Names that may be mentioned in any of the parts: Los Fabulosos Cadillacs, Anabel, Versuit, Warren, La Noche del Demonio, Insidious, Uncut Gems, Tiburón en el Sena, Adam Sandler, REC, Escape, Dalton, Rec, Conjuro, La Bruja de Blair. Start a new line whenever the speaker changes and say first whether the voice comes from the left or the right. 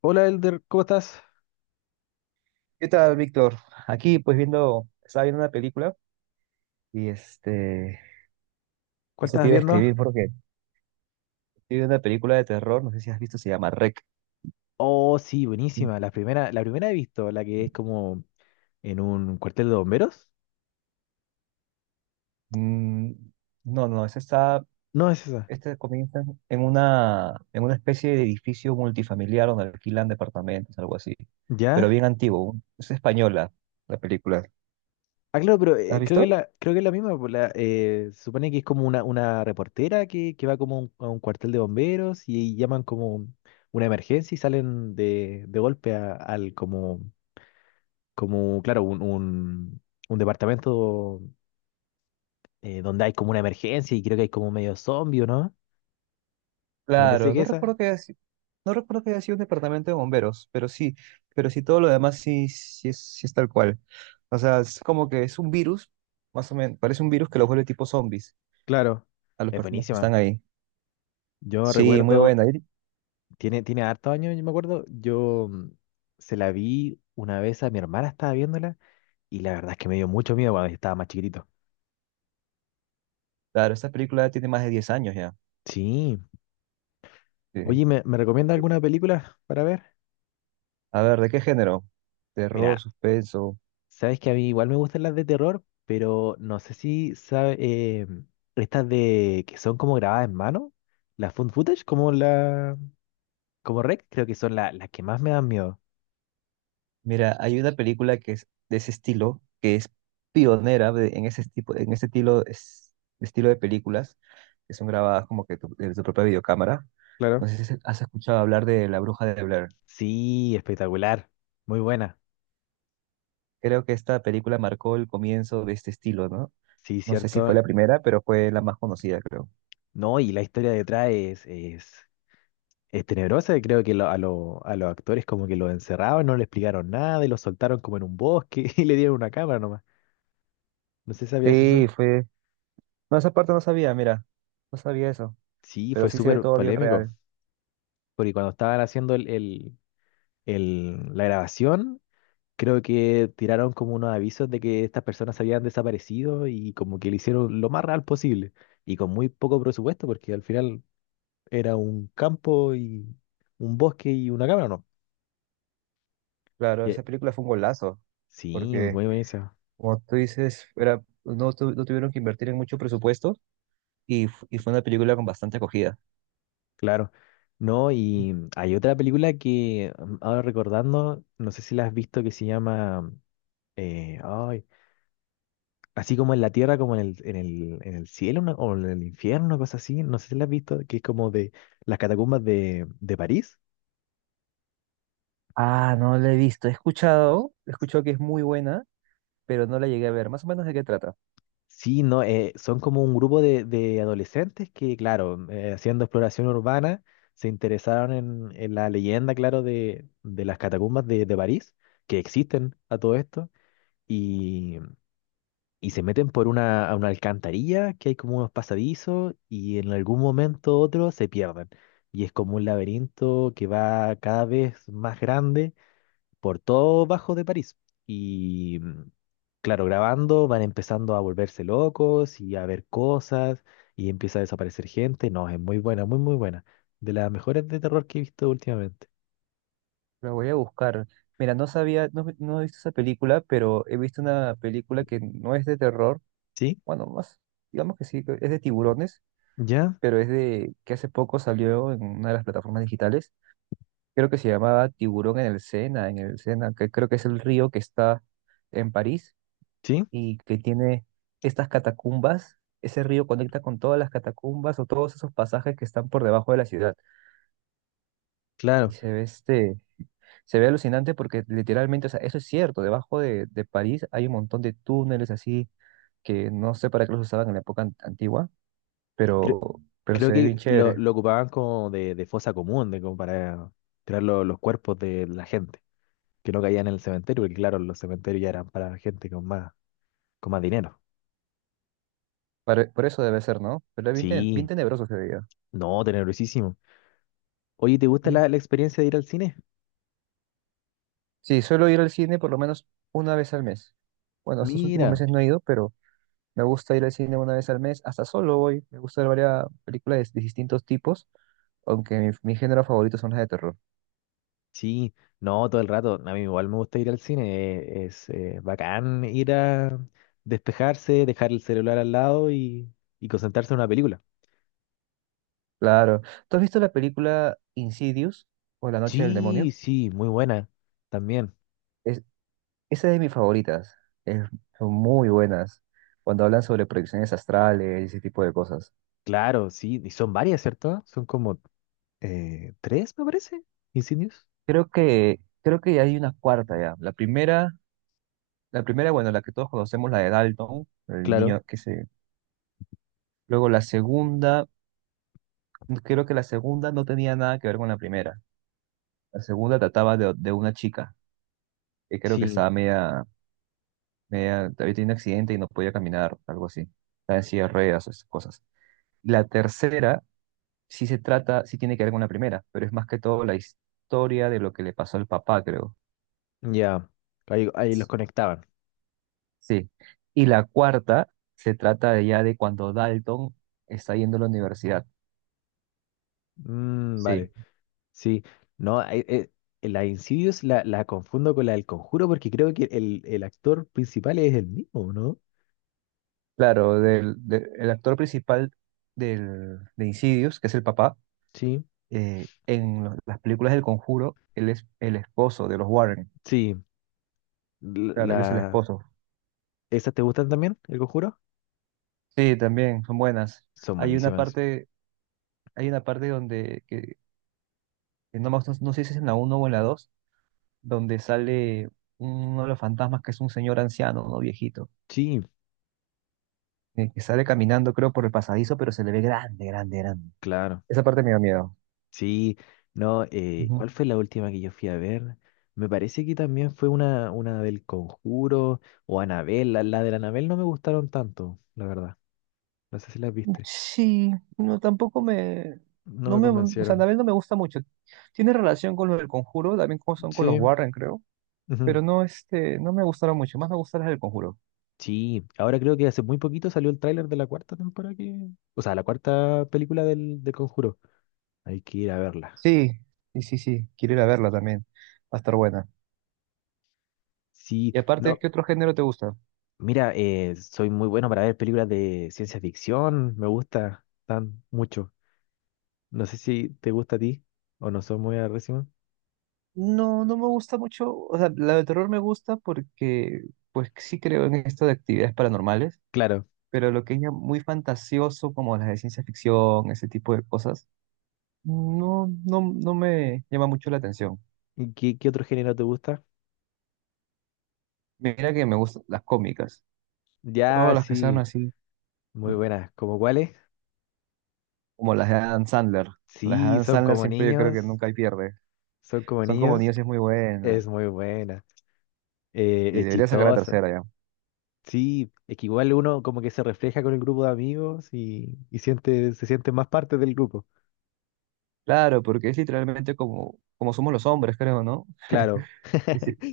left: Hola Elder, ¿cómo estás?
right: ¿Qué tal, Víctor? Aquí, pues estaba viendo una película y
left: ¿Cuál
right: eso te
left: estabas
right: iba a
left: viendo?
right: escribir porque estoy viendo una película de terror, no sé si has visto, se llama REC.
left: Oh, sí, buenísima. La primera he visto, la que es como en un cuartel de bomberos.
right: Mm, no, no,
left: No es esa.
right: este comienza en una especie de edificio multifamiliar donde alquilan departamentos, algo así, pero
left: ¿Ya?
right: bien antiguo. Es española la película.
left: Ah, claro, pero
right: ¿La has
left: creo que
right: visto?
left: la, creo que es la misma. Pues, la, se supone que es como una reportera que va como a a un cuartel de bomberos y llaman como una emergencia y salen de golpe al como, como, claro, un departamento donde hay como una emergencia y creo que hay como medio zombie, ¿o no? Me parece
right: Claro,
left: que esa.
right: no recuerdo que haya sido un departamento de bomberos, pero sí todo lo demás sí, sí es tal cual. O sea, es como que es un virus, más o menos, parece un virus que los vuelve tipo zombies
left: Claro,
right: a las
left: es
right: personas que
left: buenísima.
right: están ahí.
left: Yo
right: Sí, muy
left: recuerdo,
right: buena.
left: tiene, tiene hartos años, yo me acuerdo, yo, se la vi una vez a mi hermana, estaba viéndola, y la verdad es que me dio mucho miedo cuando estaba más chiquitito.
right: Claro, esta película tiene más de 10 años ya.
left: Sí. Oye,
right: Sí.
left: ¿me, me recomienda alguna película para ver?
right: A ver, ¿de qué género? Terror,
left: Mira,
right: suspenso.
left: sabes que a mí igual me gustan las de terror, pero no sé si sabes, estas de que son como grabadas en mano, las found footage, como la, como Rec, creo que son las que más me dan miedo.
right: Mira, hay una película que es de ese estilo, que es pionera en ese tipo, en ese estilo, estilo de películas, que son grabadas como que desde tu propia videocámara. No
left: Claro.
right: sé si has escuchado hablar de La Bruja de Blair.
left: Sí, espectacular, muy buena.
right: Creo que esta película marcó el comienzo de este estilo, ¿no?
left: Sí,
right: No sé si fue
left: cierto.
right: la primera, pero fue la más conocida, creo.
left: No, y la historia detrás es tenebrosa. Y creo que a los actores como que lo encerraban, no le explicaron nada y lo soltaron como en un bosque y le dieron una cámara nomás. No sé, ¿sabías
right: Sí,
left: eso?
right: fue. No, esa parte no sabía, mira, no sabía eso,
left: Sí,
right: pero
left: fue
right: sí se ve
left: súper
right: todo bien
left: polémico.
right: real.
left: Porque cuando estaban haciendo la grabación, creo que tiraron como unos avisos de que estas personas habían desaparecido y como que le hicieron lo más real posible. Y con muy poco presupuesto, porque al final era un campo y un bosque y una cámara, ¿no?
right: Claro, esa película fue un golazo,
left: Sí, muy
right: porque,
left: buena esa,
right: como tú dices, era, no, tu- no tuvieron que invertir en mucho presupuesto y fue una película con bastante acogida.
left: claro. No, y hay otra película que ahora recordando, no sé si la has visto, que se llama, ay, así como en la tierra, como en el, en el, en el cielo, o en el infierno, cosas así, no sé si la has visto, que es como de las catacumbas de París.
right: Ah, no la he visto. He escuchado que es muy buena, pero no la llegué a ver. Más o menos de qué trata.
left: Sí, no, son como un grupo de adolescentes que, claro, haciendo exploración urbana, se interesaron en la leyenda, claro, de las catacumbas de París, que existen a todo esto y, y se meten por una, a una alcantarilla que hay como unos pasadizos y en algún momento u otro se pierden. Y es como un laberinto que va cada vez más grande por todo bajo de París. Y claro, grabando van empezando a volverse locos y a ver cosas y empieza a desaparecer gente. No, es muy buena, muy, muy buena. De las mejores de terror que he visto últimamente.
right: La voy a buscar. Mira, no sabía, no, no he visto esa película, pero he visto una película que no es de terror.
left: ¿Sí?
right: Bueno, más, digamos que sí, que es de tiburones,
left: ¿Ya?
right: pero es de que hace poco salió en una de las plataformas digitales. Creo que se llamaba Tiburón en el Sena, que creo que es el río que está en París
left: ¿Sí?
right: y que tiene estas catacumbas. Ese río conecta con todas las catacumbas o todos esos pasajes que están por debajo de la ciudad. Y
left: Claro.
right: se ve se ve alucinante porque literalmente, o sea, eso es cierto, debajo de París hay un montón de túneles así que no sé para qué los usaban en la época antigua,
left: Creo-
right: pero
left: Creo
right: se ve bien
left: que
right: chévere.
left: lo ocupaban como de fosa común, de como para tirar los cuerpos de la gente, que no caían en el cementerio, porque claro, los cementerios ya eran para gente con más dinero.
right: Por eso debe ser, ¿no? Pero es bien, bien
left: Sí,
right: tenebroso se veía.
left: no, tenebrosísimo. Oye, ¿te gusta
right: Mm.
left: la, la experiencia de ir al cine?
right: Sí, suelo ir al cine por lo menos una vez al mes. Bueno, estos últimos
left: Mira,
right: meses no he ido, pero me gusta ir al cine una vez al mes, hasta solo voy. Me gusta ver varias películas de distintos tipos, aunque mi género favorito son las de terror.
left: sí, no, todo el rato. A mí igual me gusta ir al cine, es bacán ir a despejarse, dejar el celular al lado y concentrarse en una película.
right: Claro. ¿Tú has visto la película Insidious o La Noche del Demonio?
left: Sí, sí, muy buena también.
right: Es, Esa es de mis favoritas. Es- son muy buenas cuando hablan sobre proyecciones astrales y ese tipo de cosas.
left: Claro, sí, y son varias, ¿cierto? Son como tres, me parece, incendios.
right: Creo que hay una cuarta ya. La primera, bueno, la que todos conocemos, la de Dalton, el
left: Claro,
right: niño que se... Luego la segunda, creo que la segunda no tenía nada que ver con la primera. La segunda trataba de una chica que creo que
left: sí,
right: estaba media, había tenido un accidente y no podía caminar, algo así. Estaba en silla de ruedas, esas cosas. La tercera sí se trata, sí tiene que ver con la primera, pero es más que todo la historia de lo que le pasó al papá, creo.
left: ya, ahí, ahí los conectaban.
right: Sí. Y la cuarta se trata de ya de cuando Dalton está yendo a la universidad.
left: Mm,
right: Sí.
left: vale, sí, no, ahí, la de Insidious la, la confundo con la del Conjuro porque creo que el actor principal es el mismo, ¿no?
right: Claro, el actor principal de Insidious, que es el papá,
left: Sí,
right: en las películas del Conjuro, él es el esposo de los Warren.
left: sí, la,
right: Claro,
left: la-
right: él es el esposo.
left: ¿esas te gustan también, el Conjuro?
right: Sí, también son buenas.
left: Son
right: Hay una
left: buenísimas.
right: parte, Hay una parte donde, que no, me- no sé si es en la uno o en la 2 donde sale uno de los fantasmas que es un señor anciano, ¿no? Viejito,
left: Sí,
right: que sale caminando, creo, por el pasadizo, pero se le ve grande, grande, grande.
left: claro.
right: Esa parte me da miedo.
left: Sí, no,
right: Ujú.
left: ¿cuál fue la última que yo fui a ver? Me parece que también fue una del Conjuro o Anabel. La de la Anabel no me gustaron tanto, la verdad. No sé si las viste.
right: Sí, no, tampoco me,
left: No
right: no
left: me
right: me, o sea,
left: convencieron.
right: Anabel no me gusta mucho. Tiene relación con lo del Conjuro, también como son con los
left: Sí.
right: Warren, creo.
left: Ujú.
right: Pero no, no me gustaron mucho, más me gustaron las del Conjuro.
left: Sí, ahora creo que hace muy poquito salió el tráiler de la cuarta temporada que... O sea, la cuarta película del, del Conjuro. Hay que ir a verla.
right: Sí, sí, sí, sí, quiero ir a verla también, va a estar buena.
left: Sí,
right: Y aparte,
left: no,
right: ¿qué otro género te gusta?
left: mira, soy muy bueno para ver películas de ciencia ficción. Me gusta tan mucho. No sé si te gusta a ti o no son muy agresivos.
right: No, no me gusta mucho, o sea, la de terror me gusta porque, pues sí creo en esto de actividades paranormales,
left: Claro.
right: pero lo que es ya muy fantasioso, como las de ciencia ficción, ese tipo de cosas, no, no, no me llama mucho la atención.
left: ¿Y ¿qué, qué otro género te gusta?
right: Mira que me gustan las cómicas,
left: Ya,
right: todas las que sean
left: sí,
right: así,
left: muy buenas. ¿Cómo cuáles?
right: como las de Adam Sandler. Las de
left: Sí,
right: Adam
left: son
right: Sandler
left: como
right: siempre yo creo que
left: niños.
right: nunca hay pierde.
left: Son como
right: Son como
left: niños.
right: niños y es muy
left: Es
right: buena.
left: muy buena. Eh,
right: Sí,
left: es
right: debería sacar la
left: chistosa.
right: tercera ya.
left: Sí, es que igual uno como que se refleja con el grupo de amigos y siente, se siente más parte del grupo.
right: Claro, porque es literalmente como, como somos los hombres, creo, ¿no?
left: Claro.
right: Y si-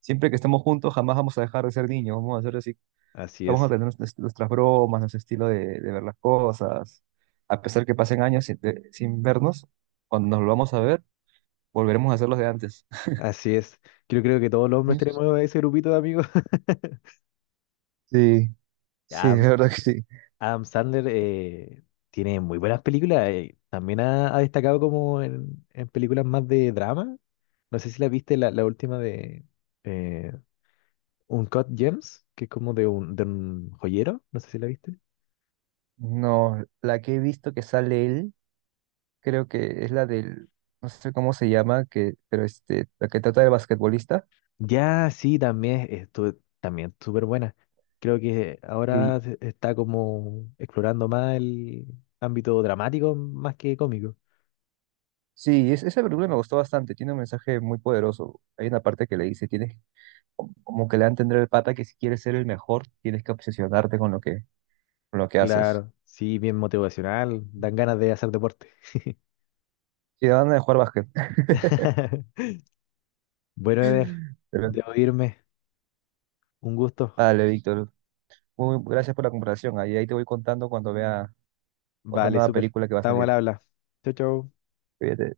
right: siempre que estamos juntos, jamás vamos a dejar de ser niños. Vamos a hacer así,
left: Así
right: vamos a
left: es.
right: tener nuestras bromas, nuestro estilo de ver las cosas. A pesar que pasen años sin vernos, cuando nos volvamos a ver, volveremos a ser los de antes.
left: Así es. Yo creo que todos los hombres
right: Ujú.
left: tenemos ese grupito de amigos.
right: Sí, sí,
left: Ya,
right: de verdad que sí.
left: Adam Sandler tiene muy buenas películas. También ha, ha destacado como en películas más de drama. No sé si la viste la, la última de eh, Uncut Gems, que es como de un joyero. No sé si la viste.
right: No, la que he visto que sale él, creo que es la no sé cómo se llama, pero la que trata del basquetbolista.
left: Ya, sí, también estuvo también súper buena. Creo que ahora está como explorando más el ámbito dramático más que cómico.
right: Sí, esa película me gustó bastante, tiene un mensaje muy poderoso. Hay una parte que le dice, tienes como que le dan tendré el pata que si quieres ser el mejor, tienes que obsesionarte con lo que haces.
left: Claro, sí, bien motivacional, dan ganas de hacer deporte.
right: Sí, van a jugar básquet.
left: Bueno, Eder,
right: Pero,
left: debo irme. Un gusto.
right: vale, Víctor. Muy, gracias por la comparación. Ahí te voy contando cuando vea otra
left: Vale,
right: nueva
left: súper.
right: película que va a
left: Estamos al
right: salir.
left: habla. Chau, chau.
right: Cuídate.